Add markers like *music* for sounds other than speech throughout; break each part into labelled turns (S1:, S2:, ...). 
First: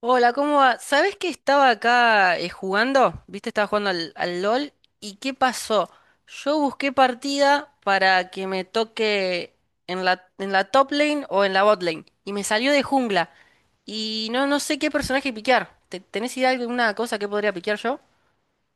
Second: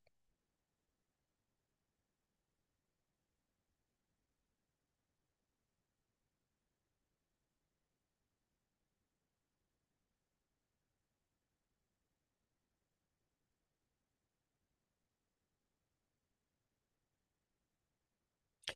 S1: Hola, ¿cómo va? ¿Sabés que estaba acá jugando? ¿Viste? Estaba jugando al LOL. ¿Y qué pasó? Yo busqué partida para que me toque en la top lane o en la bot lane. Y me salió de jungla. Y no sé qué personaje piquear. ¿Tenés idea de alguna cosa que podría piquear yo?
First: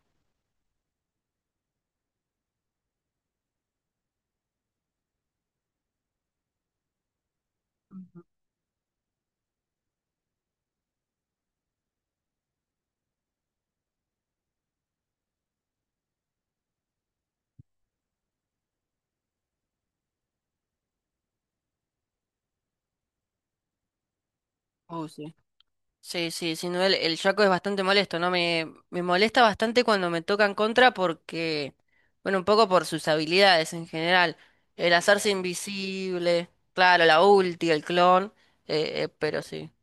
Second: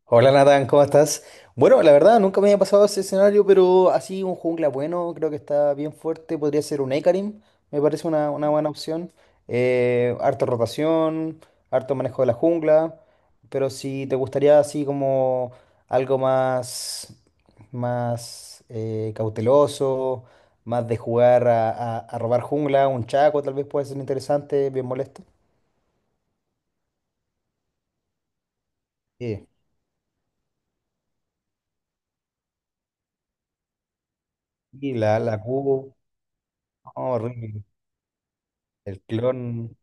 S2: Hola Nathan, ¿cómo estás? Bueno, la verdad nunca me había pasado ese escenario, pero así un jungla bueno, creo que está bien fuerte. Podría ser un Ekarim, me parece una buena opción. Harta rotación, harto manejo de la jungla, pero si te gustaría así como algo más, más cauteloso, más de jugar a robar jungla, un Chaco tal vez puede ser interesante, bien molesto.
S1: Sí, sí, sin duda el Shaco es bastante molesto, ¿no? Me molesta
S2: Sí.
S1: bastante cuando me tocan contra porque, bueno, un poco por sus habilidades en general. El
S2: Y la,
S1: hacerse
S2: la Q,
S1: invisible,
S2: oh,
S1: claro, la
S2: horrible.
S1: ulti, el clon,
S2: El
S1: pero sí.
S2: clon.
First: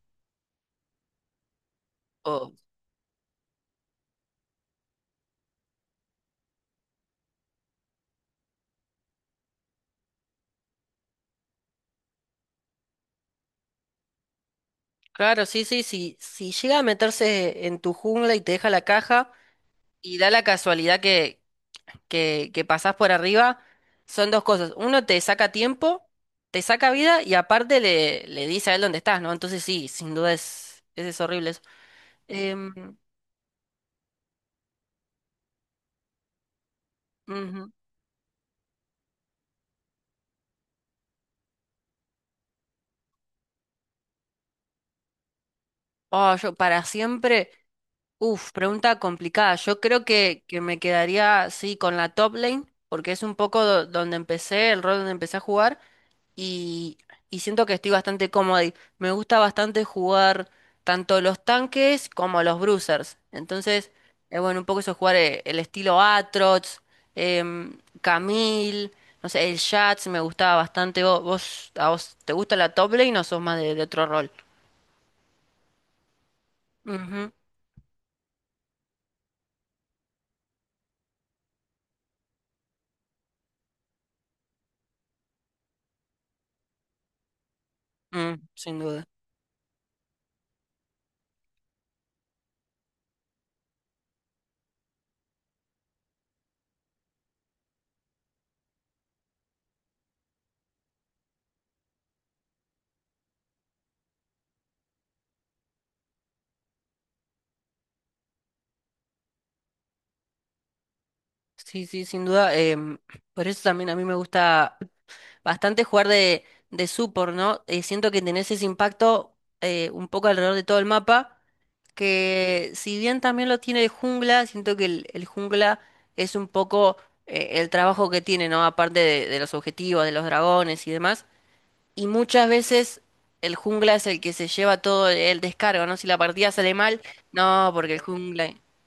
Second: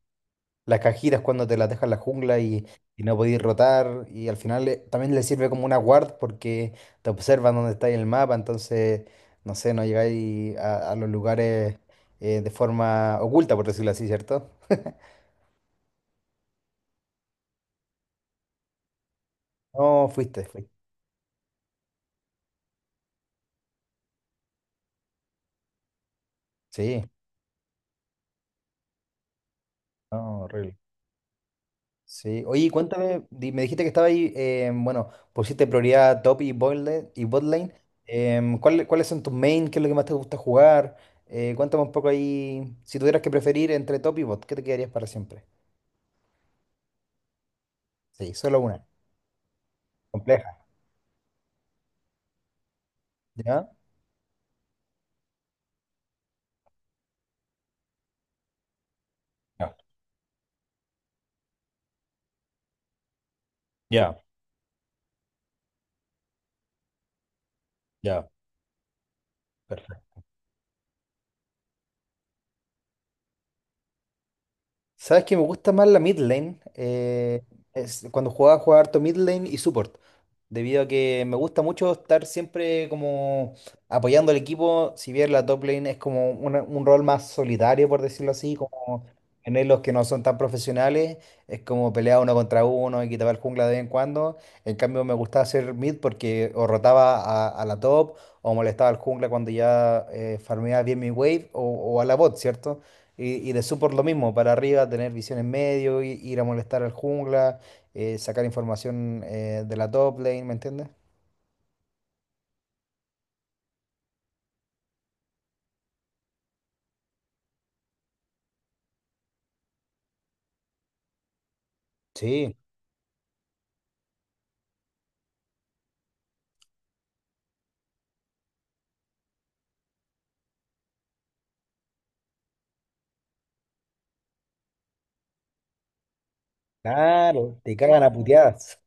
S2: Las cajitas cuando te las deja en la jungla
S1: Oh,
S2: y no podéis rotar. Y al final también le sirve como una guard porque te observan dónde está en el mapa. Entonces, no sé, no llegáis a los lugares de forma oculta, por decirlo así, ¿cierto? *laughs*
S1: claro, sí, sí, sí. Si llega a meterse en tu jungla y te deja la caja
S2: No,
S1: y da la
S2: fuiste.
S1: casualidad que pasás por arriba son dos cosas. Uno te saca tiempo, te saca
S2: Sí,
S1: vida y aparte le dice a él dónde estás, ¿no? Entonces sí, sin duda
S2: no, horrible.
S1: es horrible eso.
S2: Sí, oye,
S1: Em,
S2: cuéntame, me dijiste que estaba ahí, bueno, pusiste prioridad a top y bot lane, y bot
S1: ujú.
S2: lane. ¿ ¿Cuáles son tus main? ¿Qué es lo que más te gusta jugar? Cuéntame un poco ahí, si tuvieras que preferir entre top y bot, ¿qué te quedarías para siempre?
S1: Oh, yo para siempre,
S2: Sí,
S1: uf,
S2: solo una,
S1: pregunta complicada. Yo creo
S2: compleja,
S1: que me quedaría, sí, con la top lane, porque es un poco
S2: ¿ya?
S1: donde empecé, el rol donde empecé a jugar. Y, y siento que estoy bastante cómoda y me gusta
S2: Ya,
S1: bastante jugar tanto los tanques como los bruisers. Entonces,
S2: ya,
S1: bueno, un poco eso jugar el estilo Atrox,
S2: ya.
S1: Camille, no sé, el Jax me gustaba bastante. ¿ A vos te gusta la top lane o sos más de otro rol?
S2: ¿Sabes que me gusta más la mid lane?
S1: Ujú,
S2: Es, cuando jugaba harto mid lane y support. Debido a que me gusta mucho estar siempre como apoyando al equipo, si bien la top lane es como un rol más solitario, por decirlo
S1: mm,
S2: así,
S1: sin duda.
S2: como en los que no son tan profesionales, es como pelear uno contra uno y quitar el jungla de vez en cuando. En cambio, me gustaba hacer mid porque o rotaba a la top o molestaba al jungla cuando ya farmeaba bien mi wave o a la bot, ¿cierto? Y de support lo mismo, para arriba, tener visión en medio, ir a molestar al jungla, sacar información de la top lane, ¿me entiendes?
S1: Sí, sí, sin duda. Por eso también a mí me gusta bastante jugar de support, ¿no? Siento que tenés ese impacto un poco alrededor de todo el mapa.
S2: Sí,
S1: Que si bien también lo tiene el jungla, siento que el jungla es un poco el trabajo que tiene, ¿no? Aparte de los objetivos, de los dragones y demás. Y muchas veces el jungla es el que se lleva todo el descargo, ¿no? Si la partida sale mal,
S2: claro,
S1: no,
S2: te
S1: porque el
S2: cagan a
S1: jungla...
S2: puteadas.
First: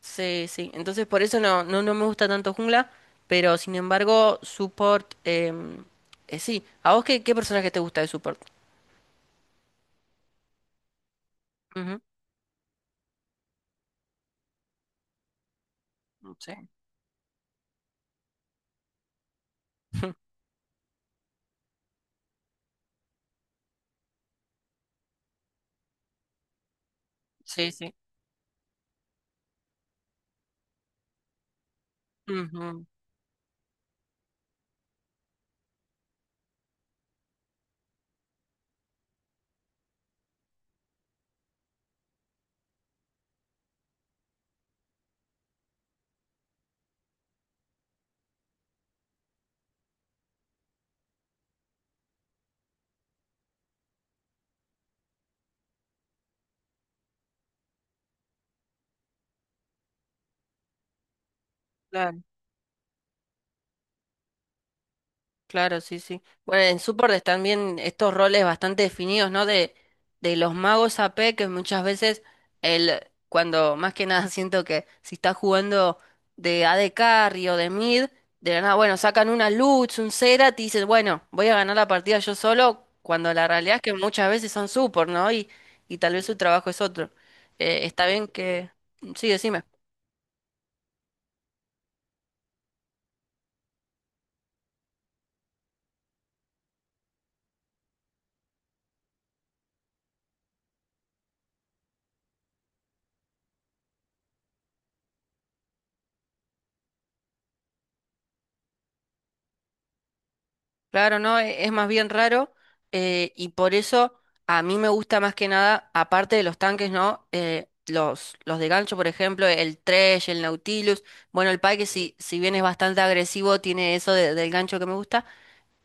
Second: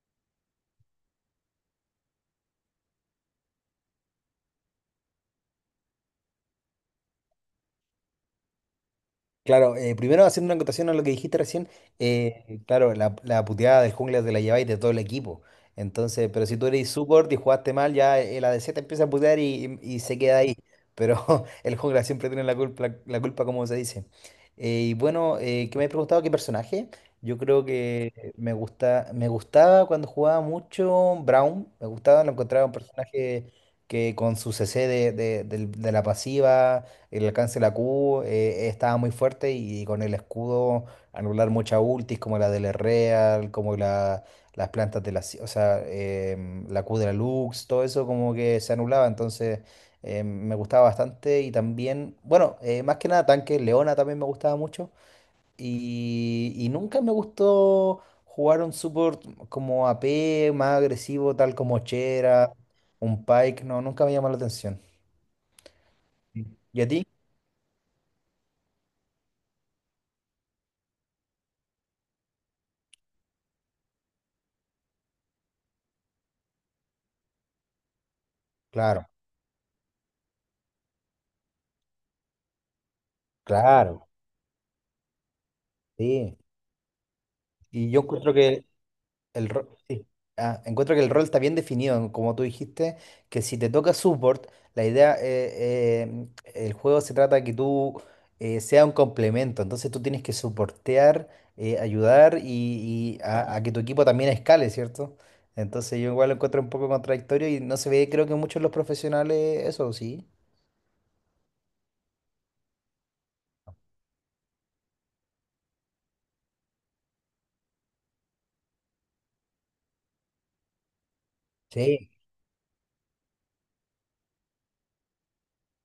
S1: Sí, sí. Entonces por eso no me gusta tanto jungla, pero sin embargo, support... sí, ¿a vos qué personaje te gusta de support?
S2: Claro, primero haciendo una acotación a lo que dijiste recién,
S1: Ujú.
S2: claro, la puteada del jungla te la lleváis de todo el equipo. Entonces, pero si tú
S1: Sí.
S2: eres support y jugaste mal, ya el ADC te empieza a putear y se
S1: *laughs*
S2: queda ahí. Pero *laughs* el jungla siempre tiene la, culpa, como se dice. Y bueno, ¿qué me has preguntado? ¿Qué personaje? Yo creo
S1: Sí, sí.
S2: que me gustaba cuando jugaba mucho Brown, me gustaba, lo encontraba un
S1: Ujú,
S2: personaje que con su CC de la pasiva el alcance de la Q estaba muy fuerte y con el escudo anular muchas ultis como la del Real, como la, las plantas de la, o sea, la Q de la Lux, todo eso como que se anulaba, entonces me gustaba bastante y también, bueno, más que nada tanque, Leona también me gustaba mucho y nunca me gustó jugar un support como AP, más agresivo, tal como
S1: claro.
S2: Chera, un Pike, no, nunca me llamó la atención.
S1: Claro, sí, sí. Bueno, en
S2: ¿Y a ti?
S1: Sword están bien estos roles bastante definidos, ¿no? De los magos a AP, que muchas veces el, cuando más que nada *laughs* siento que si estás jugando de AD Carry o de mid, de la nada, bueno,
S2: Claro,
S1: sacan una Lutz, un Serat y dices, bueno, voy a ganar la partida yo solo, cuando la realidad es que
S2: claro.
S1: muchas veces son support, ¿no? Y tal vez su
S2: Sí,
S1: trabajo es otro.
S2: y yo
S1: Está bien
S2: encuentro que
S1: que... Sí,
S2: el
S1: decime.
S2: rol, encuentro que el rol está bien definido, como tú dijiste, que si te toca support, la idea, el juego se trata de que tú sea un complemento, entonces tú tienes que soportear, ayudar y a que tu equipo también escale, ¿cierto? Entonces yo igual lo encuentro un poco contradictorio y no se ve, creo que muchos de los profesionales, eso sí.
S1: Claro, no, es más bien raro y por eso a mí me gusta más que nada, aparte de los tanques, ¿no? Los de gancho, por ejemplo, el Thresh, el Nautilus, bueno, el Pike,
S2: Sí,
S1: si, si bien es bastante agresivo, tiene eso del gancho que me gusta,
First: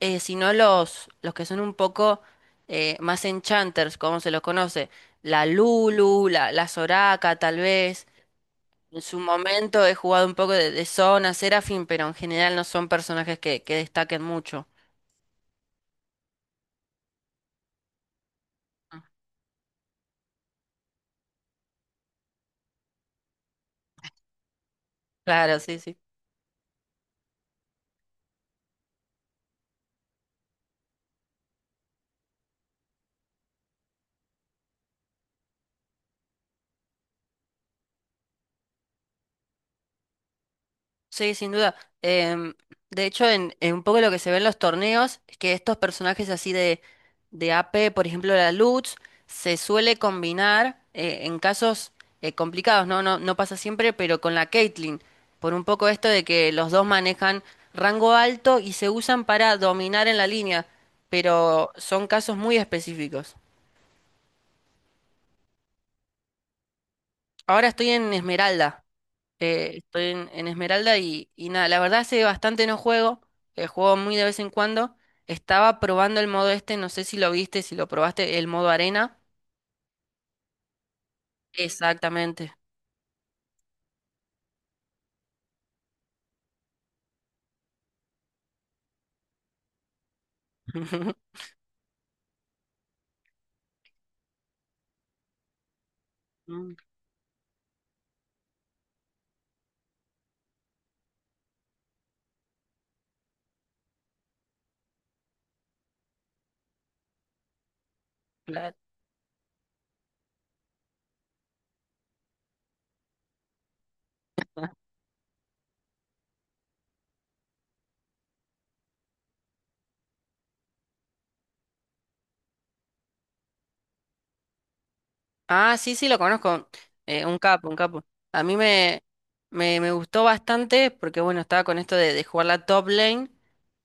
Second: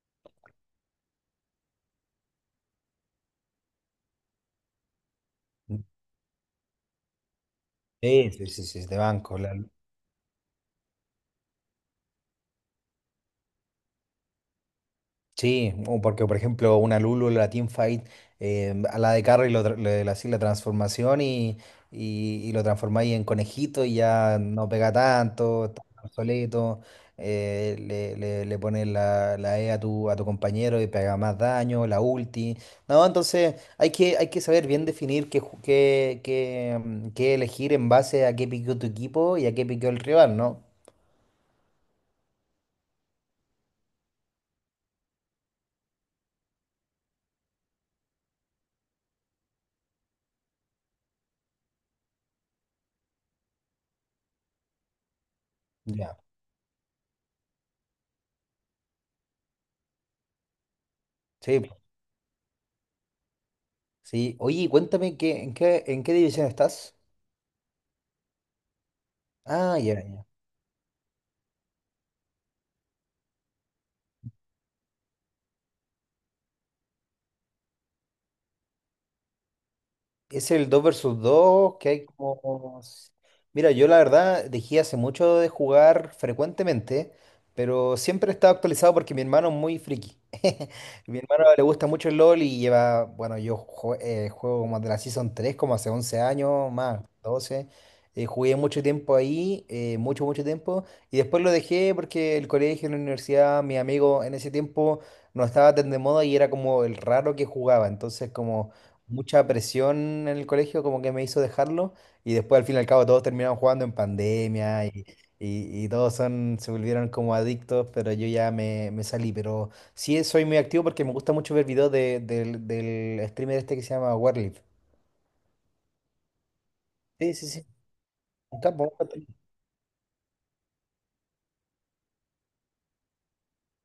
S1: sino los que son un poco más enchanters, como se los conoce, la Lulu, la Soraka, tal vez.
S2: sí, sí, sí, sí, de
S1: En su
S2: banco.
S1: momento he jugado un poco de Zona, Seraphine, pero en general no son personajes que destaquen mucho.
S2: Sí, o porque por ejemplo una Lulu, la Teamfight, a la de Carry lo le hacís la transformación y lo transformáis en conejito y ya no pega
S1: Claro,
S2: tanto,
S1: sí,
S2: está
S1: sí.
S2: obsoleto, le pones la E a a tu compañero y pega más daño, la ulti. No, entonces hay que saber bien definir qué qué elegir en base a qué piqueó tu equipo y a qué piqueó el rival, ¿no?
S1: Sí, sin duda. Em, de hecho, en un poco lo que se ve en los torneos es que estos personajes así de AP, por ejemplo la Lutz, se suele combinar en casos complicados, ¿no? No, no pasa siempre, pero con la Caitlyn, por un poco esto
S2: Ya,
S1: de que los dos manejan rango alto y se usan para dominar en la línea,
S2: sí,
S1: pero son casos muy específicos.
S2: sí. Oye, cuéntame, ¿ en qué división estás?
S1: Ahora estoy en Esmeralda.
S2: Ah, ya,
S1: Estoy
S2: ya.
S1: en Esmeralda y nada, la verdad hace bastante no juego, juego muy de vez en cuando. Estaba probando el modo este, no sé si lo viste, si lo probaste, el modo arena.
S2: Es el 2 versus 2 que hay
S1: Exactamente.
S2: como... Mira, yo la verdad dejé hace mucho de jugar frecuentemente, pero siempre he estado actualizado porque mi hermano es muy friki. *laughs* Mi
S1: *laughs*
S2: hermano le gusta mucho el LOL y lleva, bueno, juego como de la Season 3 como hace 11 años,
S1: Mm,
S2: más, 12. Jugué mucho tiempo ahí, mucho tiempo, y después lo dejé porque el colegio, la universidad, mi amigo en ese tiempo no estaba tan de moda y era como el raro que jugaba, entonces como...
S1: claro.
S2: mucha presión en el colegio como que me hizo dejarlo y después al fin y al cabo todos terminaron jugando en pandemia y, y todos son, se volvieron como adictos, pero yo ya me salí, pero sí soy muy activo porque me gusta mucho ver videos del streamer este que se llama Warlift.
S1: Ah, sí, sí, lo conozco.
S2: Sí,
S1: Un
S2: sí, sí.
S1: capo, un capo. A mí
S2: Un capo, un
S1: me,
S2: capo.
S1: me, me gustó bastante porque, bueno, estaba con esto de jugar la top lane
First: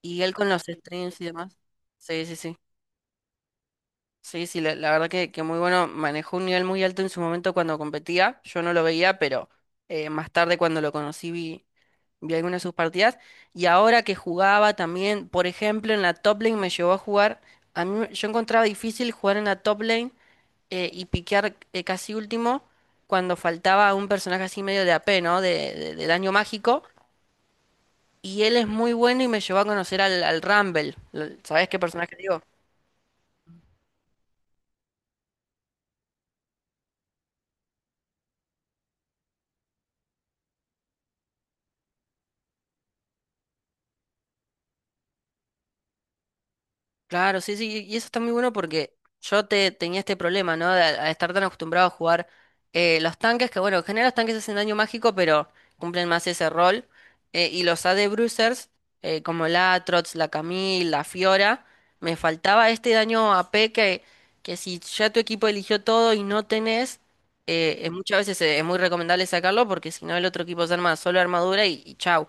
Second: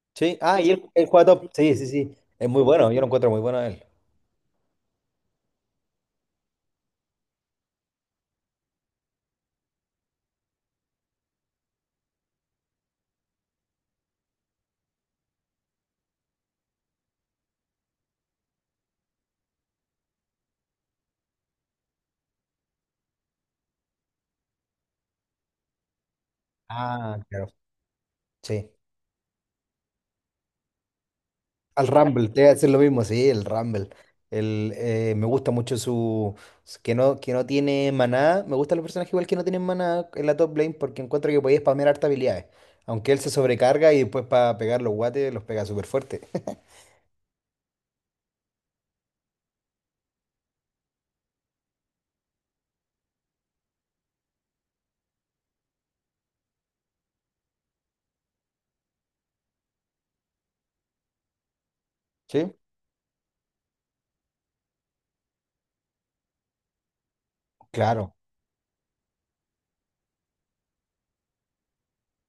S1: y él
S2: Sí,
S1: con
S2: ah,
S1: los
S2: y él
S1: streams y
S2: juega top.
S1: demás.
S2: Sí, sí, sí.
S1: Sí, sí,
S2: Es
S1: sí.
S2: muy bueno, yo lo encuentro muy bueno a él.
S1: Sí, sí, la verdad que muy bueno. Manejó un nivel muy alto en su momento cuando competía. Yo no lo veía, pero más tarde cuando lo conocí vi algunas de sus partidas. Y ahora que jugaba también, por ejemplo, en la top lane me llevó a jugar. Yo encontraba difícil jugar en la top lane y piquear casi último cuando faltaba un personaje así medio de AP, ¿no? De daño mágico.
S2: Ah, claro.
S1: Y él es
S2: Sí.
S1: muy bueno y me llevó a conocer al Rumble. ¿Sabés qué
S2: Al
S1: personaje
S2: Rumble, te
S1: digo?
S2: voy a decir lo mismo, sí, el Rumble. El, me gusta mucho su, que no tiene maná. Me gustan los personajes igual que no tienen maná en la top lane porque encuentro que podía spamear harta habilidades. Aunque él se sobrecarga y después para pegar los guates los pega súper fuerte. *laughs*
S1: Claro, sí, sí, y eso está muy bueno porque yo tenía este problema, ¿no? De, a estar tan acostumbrado a jugar los tanques, que bueno, en general los tanques hacen daño mágico, pero cumplen más ese rol. Eh, y los AD. Bruisers, como la Trots, la Camille, la Fiora, me
S2: ¿Sí?
S1: faltaba este daño AP que si ya tu equipo eligió todo y no tenés,
S2: Claro.
S1: muchas veces es muy recomendable sacarlo porque si no el otro equipo se arma solo armadura y chau.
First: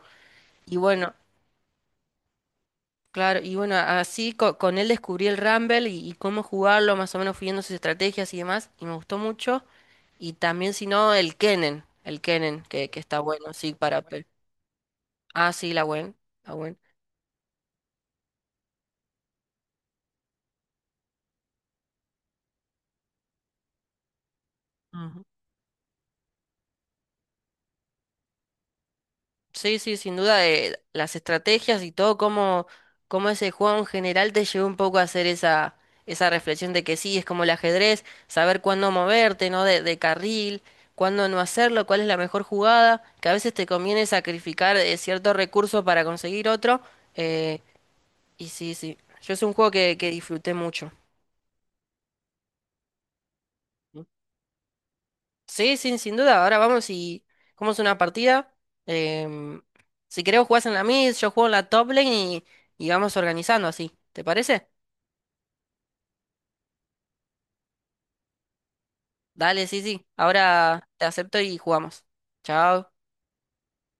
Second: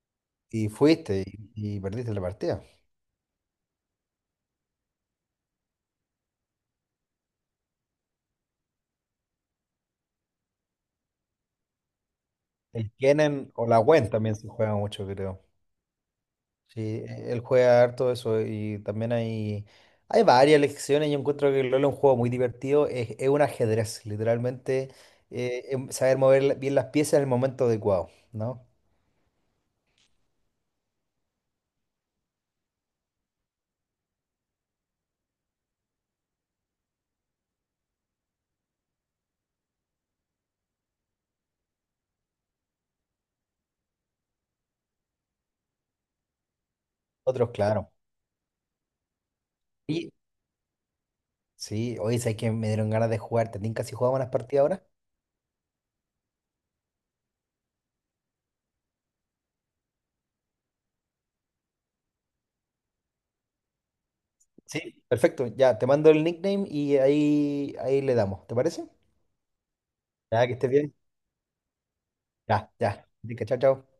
S2: Y
S1: Y bueno,
S2: fuiste y perdiste la partida.
S1: claro, y bueno, así él descubrí el Rumble y cómo jugarlo, más o menos fui viendo sus estrategias y demás, y me gustó mucho. Y también, si no, el Kennen,
S2: El
S1: que está bueno,
S2: Kennen o
S1: sí,
S2: la
S1: para...
S2: Gwen también se juega mucho, creo.
S1: Ah, sí, la Gwen, la Gwen.
S2: Sí, él juega harto eso y también hay varias lecciones. Yo encuentro que el LoL es un juego muy divertido. Es un ajedrez, literalmente. Saber mover bien las piezas en el momento adecuado, ¿no?
S1: Sí, sí, sin duda, las estrategias y todo, cómo, cómo ese juego en general te llevó un poco a hacer esa reflexión de que sí, es como el ajedrez, saber cuándo moverte, ¿no? De carril, cuándo no hacerlo, cuál es la mejor jugada, que a veces te conviene sacrificar cierto recurso para conseguir otro.
S2: Otros,
S1: Eh,
S2: claro.
S1: y sí, sí, yo es un juego que
S2: Y
S1: disfruté mucho.
S2: sí, hoy sabes que me dieron ganas de jugar. ¿Te tinca si jugamos unas partidas ahora?
S1: Sí, sin duda. Ahora vamos y es una partida. Em, si querés jugás en la mid, yo juego en la top lane y vamos organizando así. ¿Te parece?
S2: Sí. Perfecto, ya, te mando el nickname y ahí, ahí le damos. ¿Te parece?
S1: Dale, sí, sí.
S2: Ya, que estés
S1: Ahora
S2: bien.
S1: te acepto y jugamos.
S2: Ya, ya.
S1: Chao.
S2: Tinca, chao, chao.